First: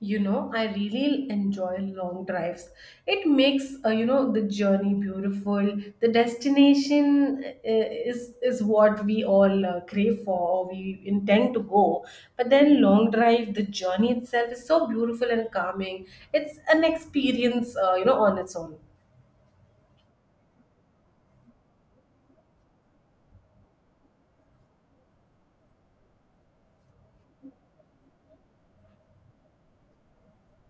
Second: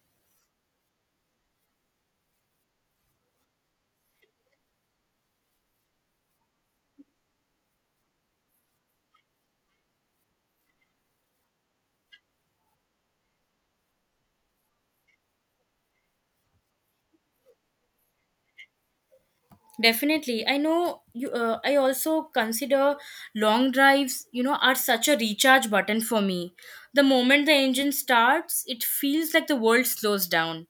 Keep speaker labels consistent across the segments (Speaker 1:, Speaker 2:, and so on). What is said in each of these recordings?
Speaker 1: You know, I really enjoy long drives. It makes you know the journey beautiful. The destination is what we all crave for or we intend to go. But then long drive, the journey itself is so beautiful and calming. It's an experience, you know, on its own.
Speaker 2: Definitely. I know you I also consider long drives, you know, are such a recharge button for me. The moment the engine starts, it feels like the world slows down.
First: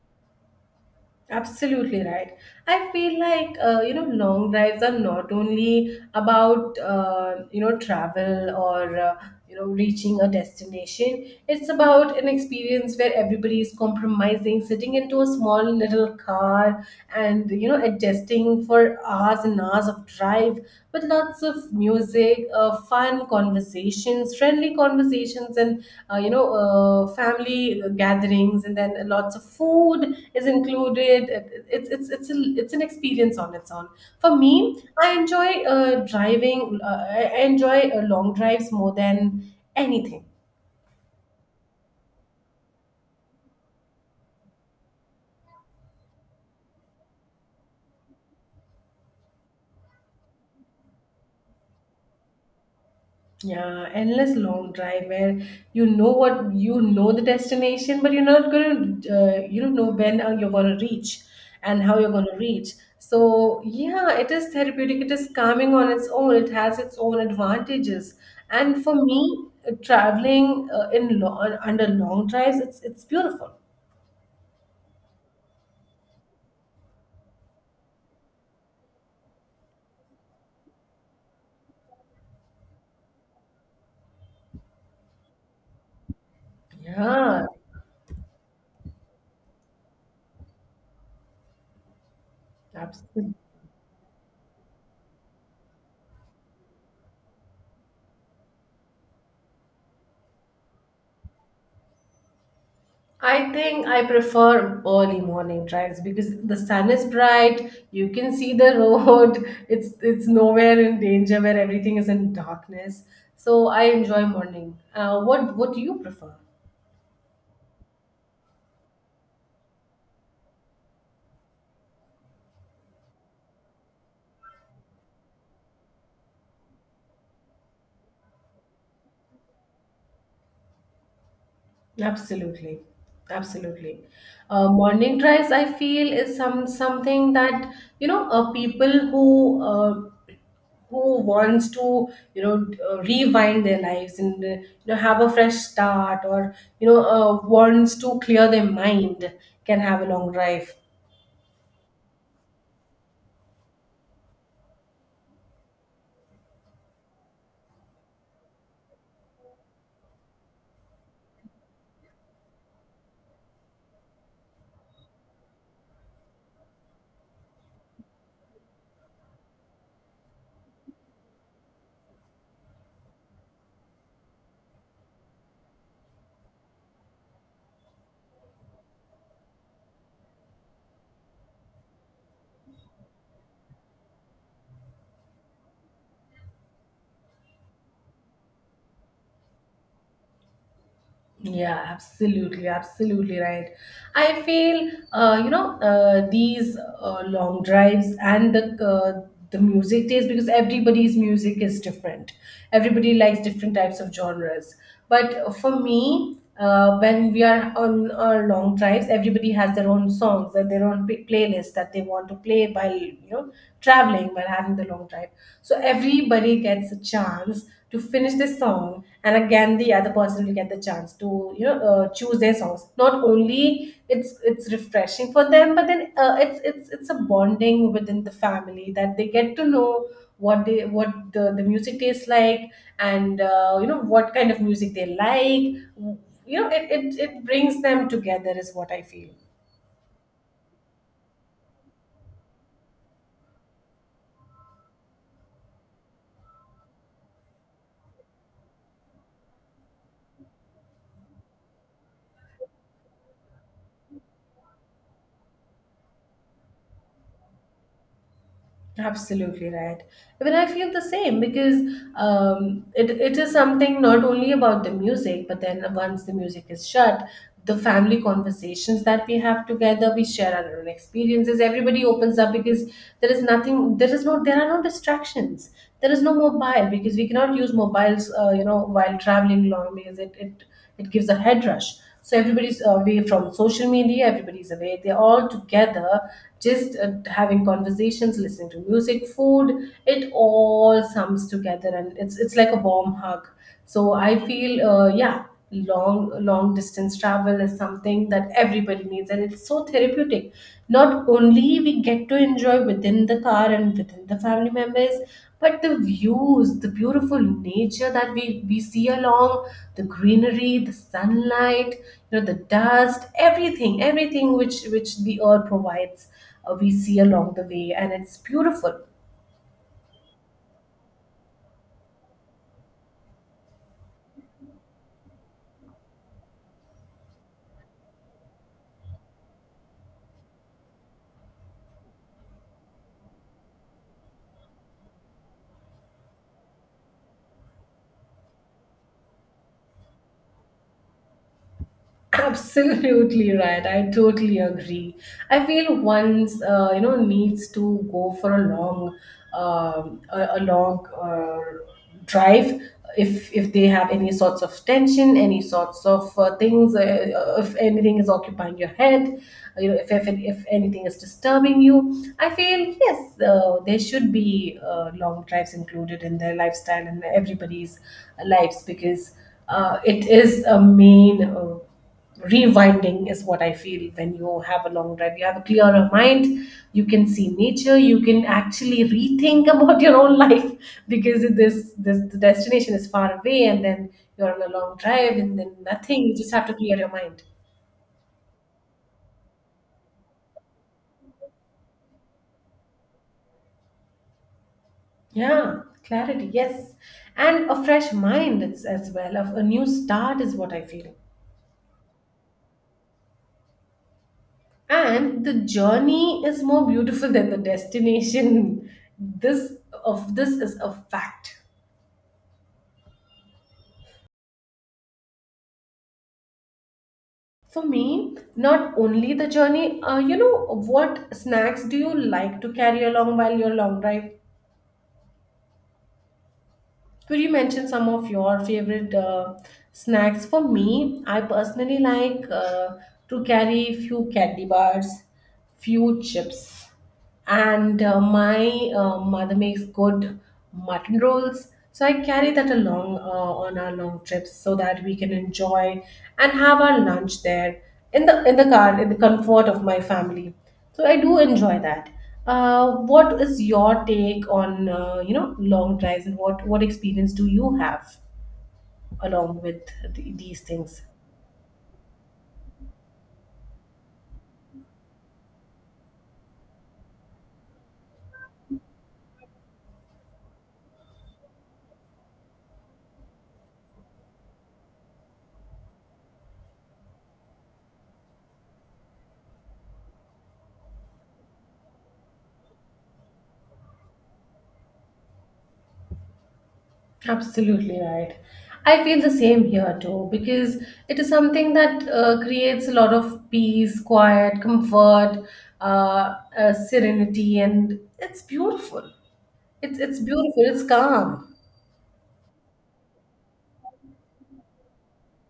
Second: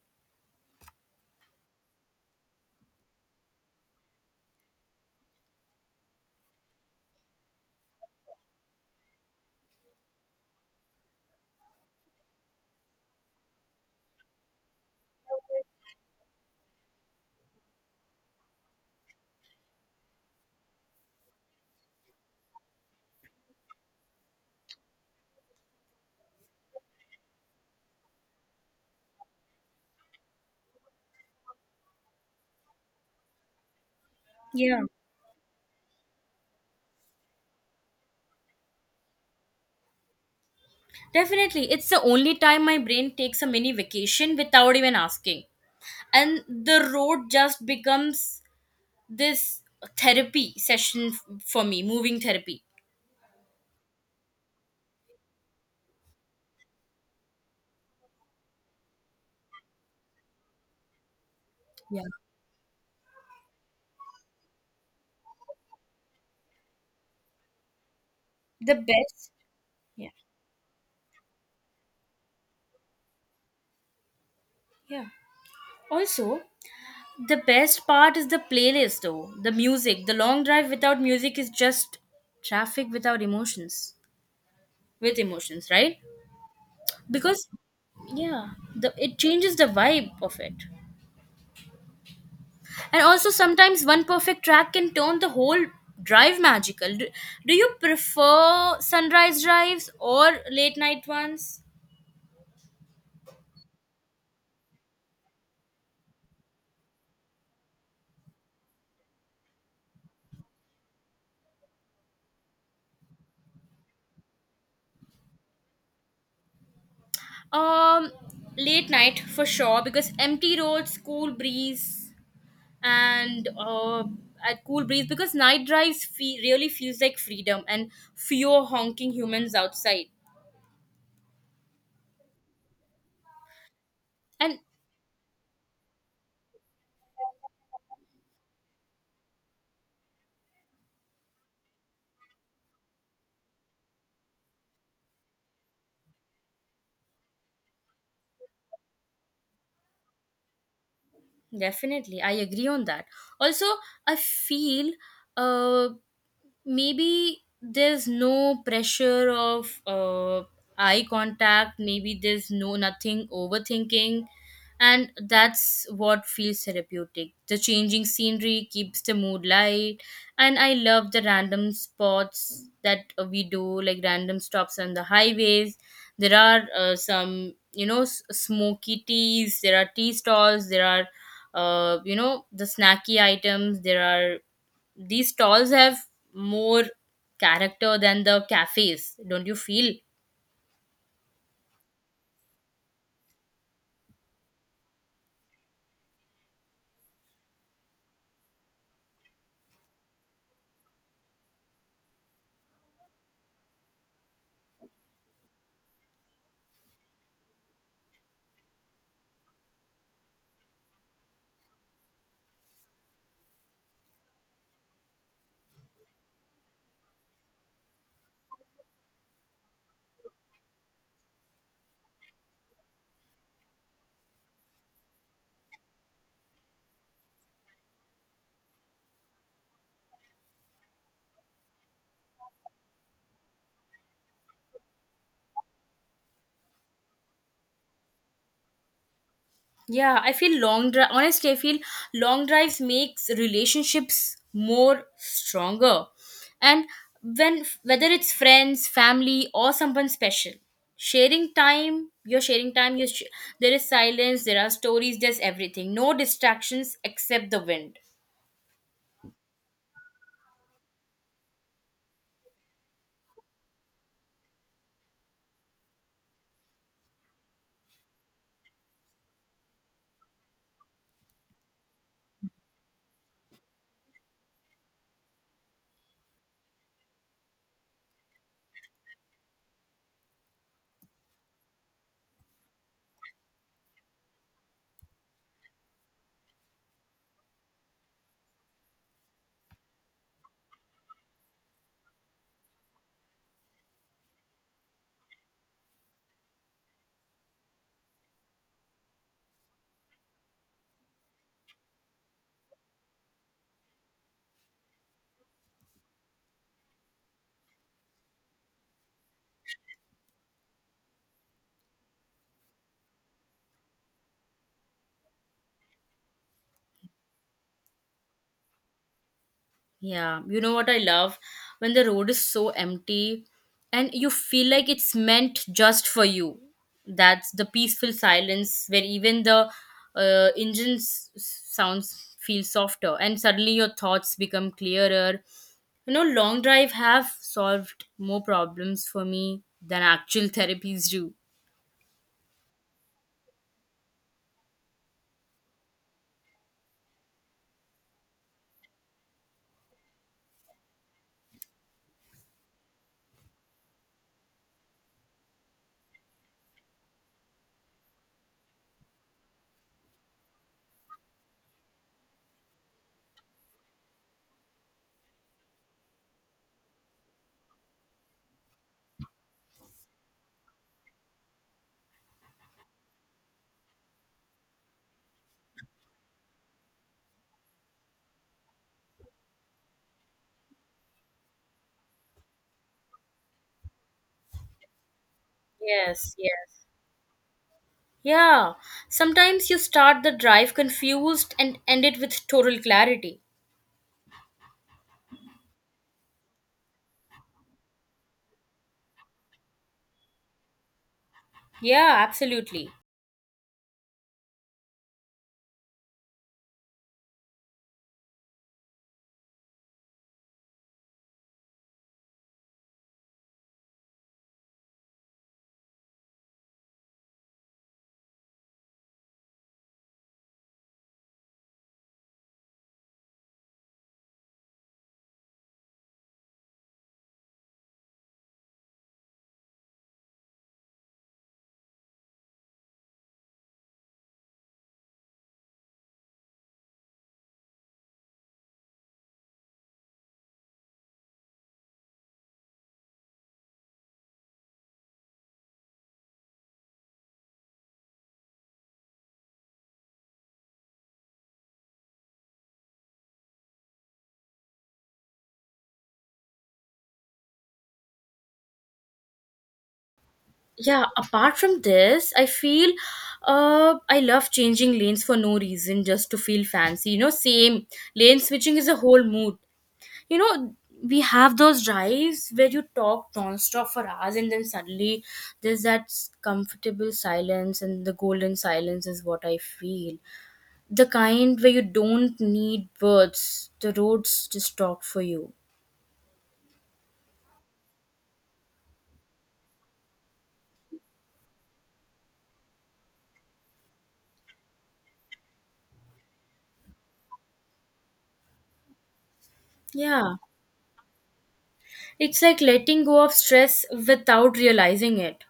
Speaker 1: Absolutely right. I feel like you know long drives are not only about you know travel or you know reaching a destination. It's about an experience where everybody is compromising, sitting into a small little car and you know adjusting for hours and hours of drive with lots of music, fun conversations, friendly conversations, and family gatherings, and then lots of food is included. It's an experience on its own. For me,
Speaker 2: Yeah.
Speaker 1: I enjoy driving. I enjoy long drives more than anything.
Speaker 2: Definitely. It's the only time my brain takes a mini vacation without even asking. And the road just becomes this therapy session for me, moving therapy.
Speaker 1: Yeah, endless long drive where you know the destination, but you're not gonna you don't know when you're gonna reach and how
Speaker 2: Yeah.
Speaker 1: you're gonna reach. So yeah, it is therapeutic. It is calming on its own. It has its own advantages.
Speaker 2: The
Speaker 1: And for
Speaker 2: best.
Speaker 1: me,
Speaker 2: Yeah.
Speaker 1: traveling under long drives, it's beautiful.
Speaker 2: Yeah. Also, the best part is the playlist, though. The music. The long drive without music is just traffic without emotions. With emotions, right?
Speaker 1: Yeah,
Speaker 2: Because, yeah, it changes the vibe of it. And also,
Speaker 1: absolutely.
Speaker 2: sometimes one perfect track can turn the whole drive magical. Do you prefer sunrise drives or late night ones?
Speaker 1: I think I prefer early morning drives because the sun is bright, you can see the road, it's nowhere in danger where everything is in darkness. So I enjoy morning. What do you prefer?
Speaker 2: Um, Late night for sure, because empty roads, cool breeze, and at cool breeze because night drives really feels like freedom and fewer honking humans outside
Speaker 1: Absolutely. Absolutely.
Speaker 2: and
Speaker 1: Morning drives I feel is something that you know people who wants to you know rewind their lives and you know have a fresh start or you know wants to clear their mind can have a long drive.
Speaker 2: definitely, I agree on that. Also, I feel uh, maybe there's no pressure of eye contact, maybe there's no nothing overthinking, and that's what feels therapeutic. The changing scenery keeps the mood light, and I love the random spots that we do, like random stops on the highways. There are some, you know, smoky teas, there are tea stalls, there are the snacky items, there are these stalls have more character than the cafes, don't you feel?
Speaker 1: Yeah, absolutely, absolutely right. I feel these long drives and the music taste because everybody's music is different. Everybody likes different types of genres. But for me, when we are on our long drives, everybody has their own songs and their own playlist that they want to play while you know traveling while having the long drive. So everybody gets a chance to finish this song and again the other person will get the chance to you know choose their songs, not only it's refreshing for them, but then it's a bonding within the family that they get to know what they the music tastes like and you know what kind of music they like. You know, it brings them together is what I feel.
Speaker 2: Yeah, I feel long drive, honestly, I feel long drives makes relationships more stronger. And when whether it's friends, family, or someone special, sharing time, you're sharing time you sh- there is silence, there are stories, there's everything, no distractions except the wind.
Speaker 1: Absolutely right. Even I feel the same because it is something not only about the music, but then once the music is shut, the family conversations that we have together, we share our own experiences. Everybody opens up because there is nothing, there is no, there are no distractions. There is no mobile because we cannot use mobiles, you know, while traveling long because it gives a head rush. So everybody's away from social media. Everybody's away. They're all together, just having conversations, listening to music, food. It all sums together, and it's like a warm hug. So I feel, yeah, long long distance travel is something that everybody needs, and it's so so therapeutic. Not only we get to enjoy within the car and within the family members, but the views, the beautiful nature that we see along, the greenery, the sunlight, you know the dust, everything, everything which the earth provides, we see along the way, and it's beautiful.
Speaker 2: Yeah, you know what I love? When the road is so empty and you feel like it's meant just for you. That's the peaceful silence where even the engine's sounds feel softer and suddenly your thoughts become clearer. You know, long drive have solved more problems for me than actual therapies do.
Speaker 1: Absolutely right. I totally agree. I feel one's you know needs to go for a long, a long drive if they have any sorts of tension, any sorts of things, if anything is occupying your head, you know, if anything is disturbing you. I feel yes, there should be long drives included in their lifestyle and everybody's lives because it is a main. Rewinding is what I feel. When you have a long drive, you have a clearer mind, you can see nature, you can actually rethink about your own life because this the destination is far away, and then you're on a long drive, and then nothing,
Speaker 2: Yes,
Speaker 1: you just have to
Speaker 2: yes.
Speaker 1: clear your mind.
Speaker 2: Yeah, sometimes you start the drive confused and end it with total clarity.
Speaker 1: Yeah, clarity, yes, and a fresh mind. It's as well of a new start is what I feel.
Speaker 2: Yeah, absolutely.
Speaker 1: And the journey is more beautiful than the destination. this this is a fact. For me, not only the journey, you know, what snacks do you like to carry along while you're long drive? Could you mention some of your favorite snacks? For me, I personally like to carry few candy bars, few chips, and my mother makes good mutton rolls, so I carry that along on our long trips so that we can enjoy and have our lunch there, in the car, in the comfort of my family. So I do enjoy that. What is your take on you know long drives, and what experience do you have along with these things?
Speaker 2: Yeah, apart from this I feel I love changing lanes for no reason just to feel fancy, you know, same lane switching is a whole mood, you know. We have those drives where you talk non-stop for hours and then suddenly there's that comfortable silence, and the golden silence is what I feel, the kind where you don't need words, the roads just talk for you.
Speaker 1: Absolutely right. I feel the same here too because it is something that creates a lot of peace, quiet, comfort, serenity, and it's beautiful. It's
Speaker 2: Yeah,
Speaker 1: beautiful. It's calm.
Speaker 2: it's like letting go of stress without realizing it.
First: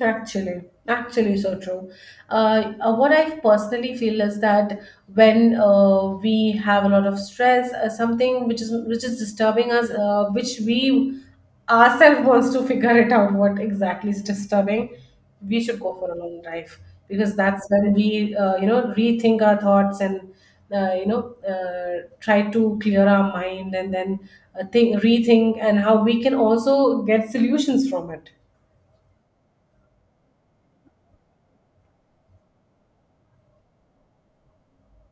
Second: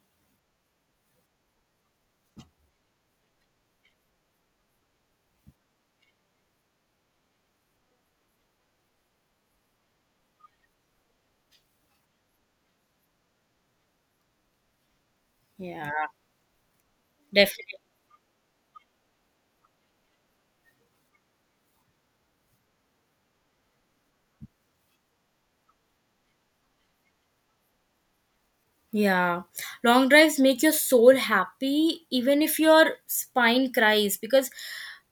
Speaker 1: Actually, actually, so true. What I personally feel is that when we have a lot of stress, something which is disturbing us, which we ourselves wants to figure it out, what exactly is disturbing, we should
Speaker 2: Yeah.
Speaker 1: go for a long drive because that's
Speaker 2: Definitely.
Speaker 1: when we, you know, rethink our thoughts and you know, try to clear our mind, and then think, rethink, and how we can also get solutions from it.
Speaker 2: Yeah. Long drives make your soul happy even if your spine cries because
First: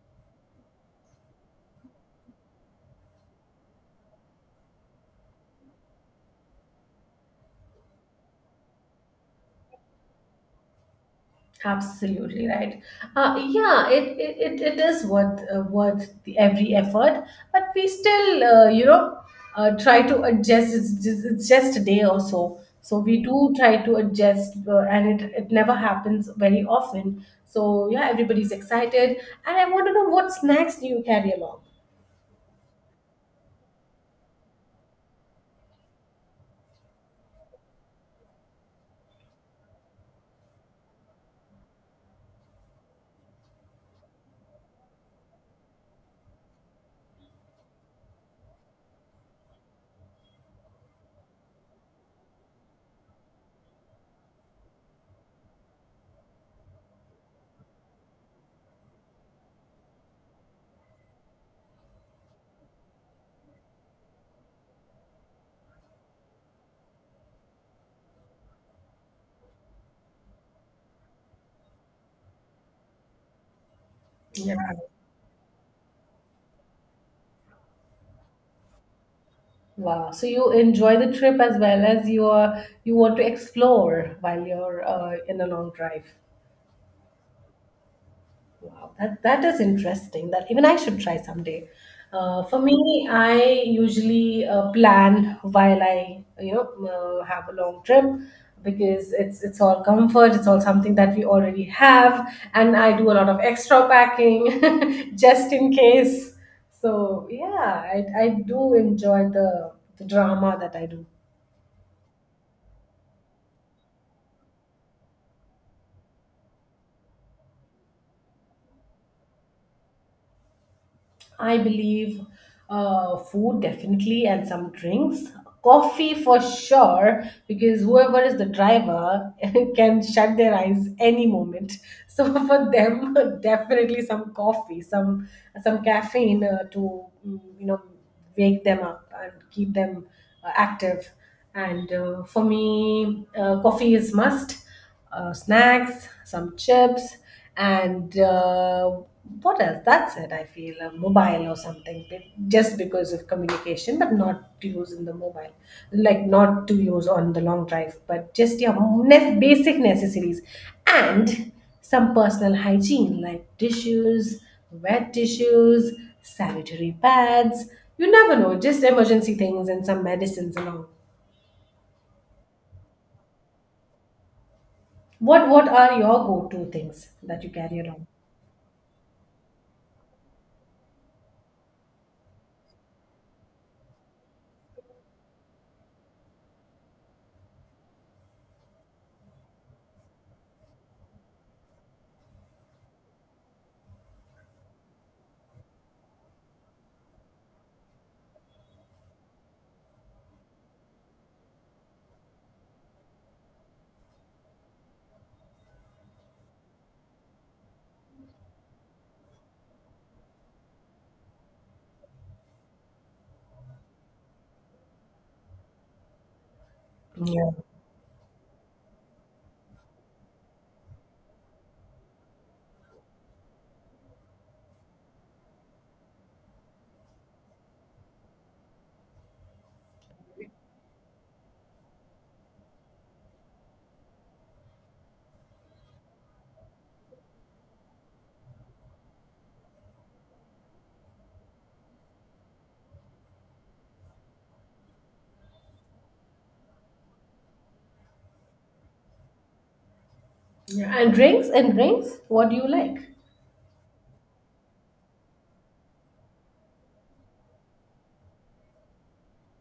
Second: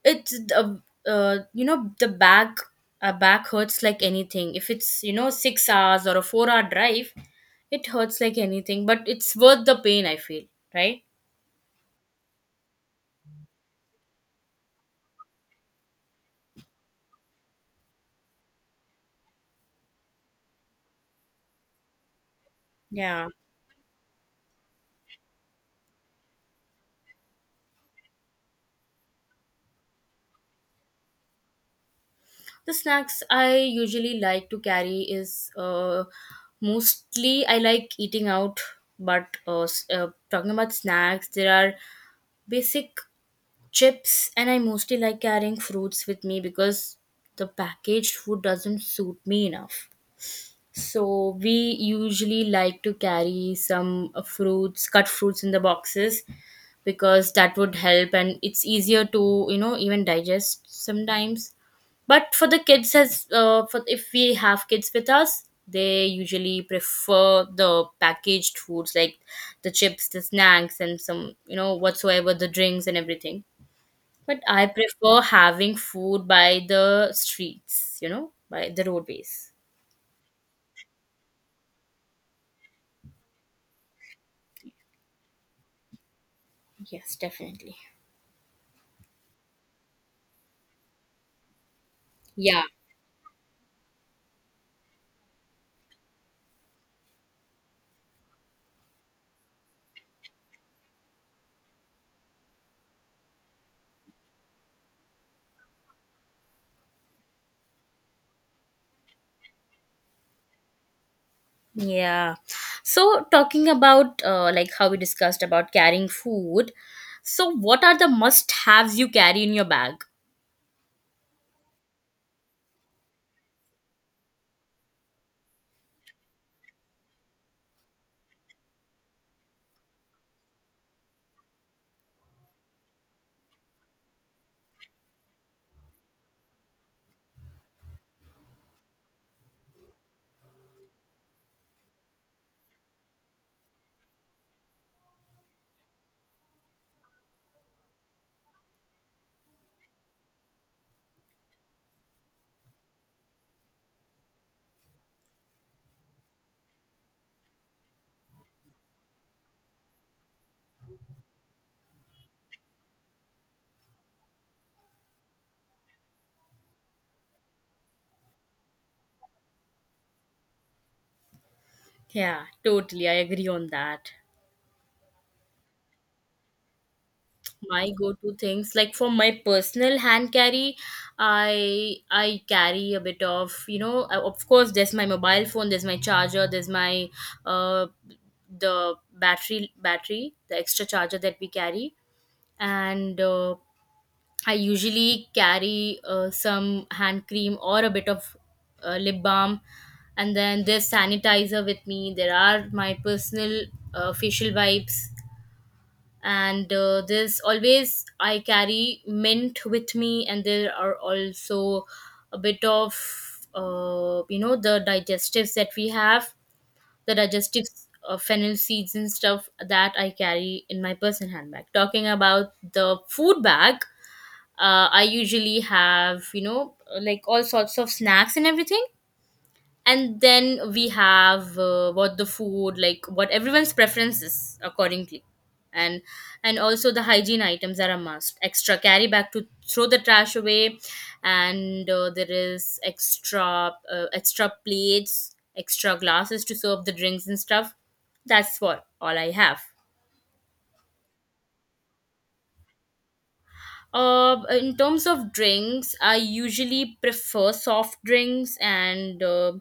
Speaker 2: it's the the back back hurts like anything. If it's, you know, 6 hours or a 4-hour drive, it hurts like anything, but it's worth the pain I feel, right?
Speaker 1: Absolutely right. Yeah, it is worth worth every effort, but we still, you know, try to adjust. It's just a day or so, so we
Speaker 2: Yeah.
Speaker 1: do try to adjust, and it never happens very often. So yeah, everybody's excited, and I want to know what snacks do you carry along?
Speaker 2: The snacks I usually like to carry is mostly I like eating out, but talking about snacks, there are basic chips, and I mostly like carrying fruits with me because the packaged food doesn't suit me enough, so we usually like to carry some fruits, cut fruits in the boxes, because that would help and it's easier to, you know, even digest sometimes. But for the kids, as for if we have kids with us, they usually prefer the packaged foods like the chips, the snacks, and some, you know, whatsoever the drinks and everything. But
Speaker 1: Yeah.
Speaker 2: I prefer having food by the streets, you know, by the roadways.
Speaker 1: Wow. So you enjoy the trip as well as you are you want to explore while you're in a long drive.
Speaker 2: Yes, definitely.
Speaker 1: Wow, that is interesting. That even I should try someday. For
Speaker 2: Yeah.
Speaker 1: me, I usually plan while I you know have a long trip because it's all comfort. It's all something that we already have, and I do a lot of extra packing just in case. So yeah, I do enjoy the drama that I do.
Speaker 2: Yeah. So talking about like how we discussed about carrying food. So what are the must-haves you carry in your bag?
Speaker 1: I believe food definitely and some drinks. Coffee for sure, because whoever is the driver can shut their eyes any moment. So for them, definitely some coffee, some caffeine to you know wake them up and keep them active. And for me, coffee is must. Snacks, some chips, and what else? That's it. I feel a mobile or something, just because of communication, but not to use in the mobile, like not to use on the long drive, but just yeah, basic necessities, and some personal hygiene like tissues, wet tissues, sanitary pads. You never know, just emergency things and some medicines and all.
Speaker 2: Yeah, totally. I agree on that.
Speaker 1: What are your go-to things that you carry
Speaker 2: My
Speaker 1: around?
Speaker 2: go-to things, like, for my personal hand carry, I carry a bit of, you know, of course there's my mobile phone, there's my charger, there's my uh the battery, the extra charger that we carry. And I usually carry some hand cream or a bit of lip balm, and then there's sanitizer with me, there are my personal facial wipes. And there's always, I carry mint with me, and there are also a bit of the digestives that we have, the
Speaker 1: Yeah.
Speaker 2: digestives, fennel seeds and stuff that I carry in my person handbag. Talking about the food bag, I usually have, you know, like all sorts of snacks and everything. And then we have what the food like what everyone's preferences accordingly. and and also the hygiene items are a must, extra carry back to throw the trash away. And there is extra, extra plates, extra glasses to serve the drinks and stuff. That's what all I have.
Speaker 1: Yeah. And drinks, what do you like?
Speaker 2: Uh, in terms of drinks, I usually prefer soft drinks, and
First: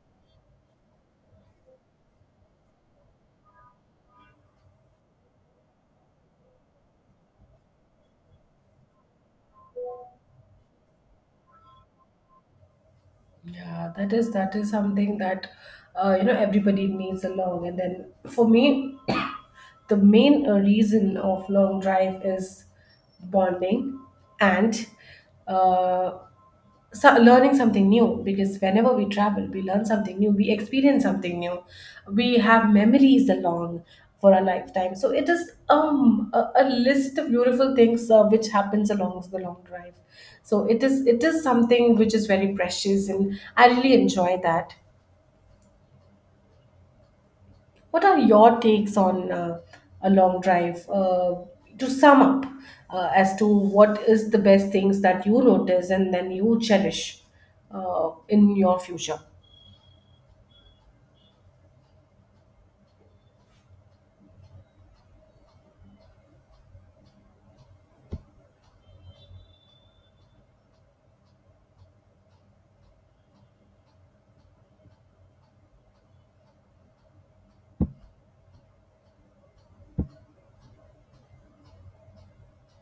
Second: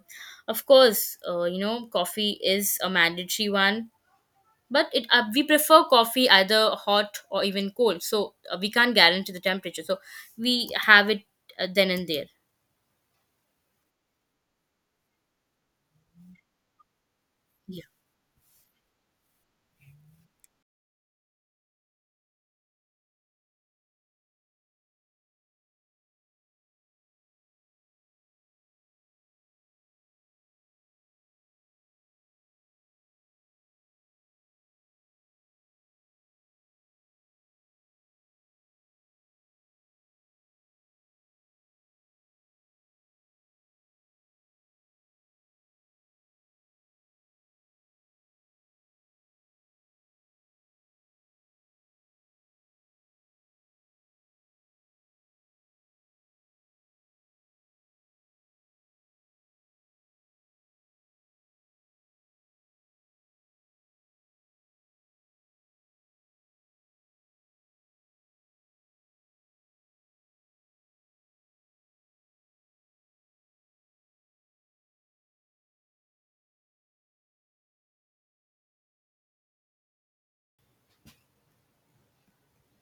Speaker 2: of course, coffee is a mandatory one. But it we prefer coffee either hot or even cold, so we can't guarantee the temperature, so we have it then and there.
Speaker 1: Yeah, that is something that you know everybody needs along. And then for me, the main reason of long drive is bonding and uh, so learning something new, because whenever we travel we learn something new, we experience something new, we have memories along for a lifetime. So it is a list of beautiful things which happens along the long drive. So it is something which is very precious, and I really enjoy that. What are your takes on a long drive to sum up, as to what is the best things that you notice and then you cherish in your future?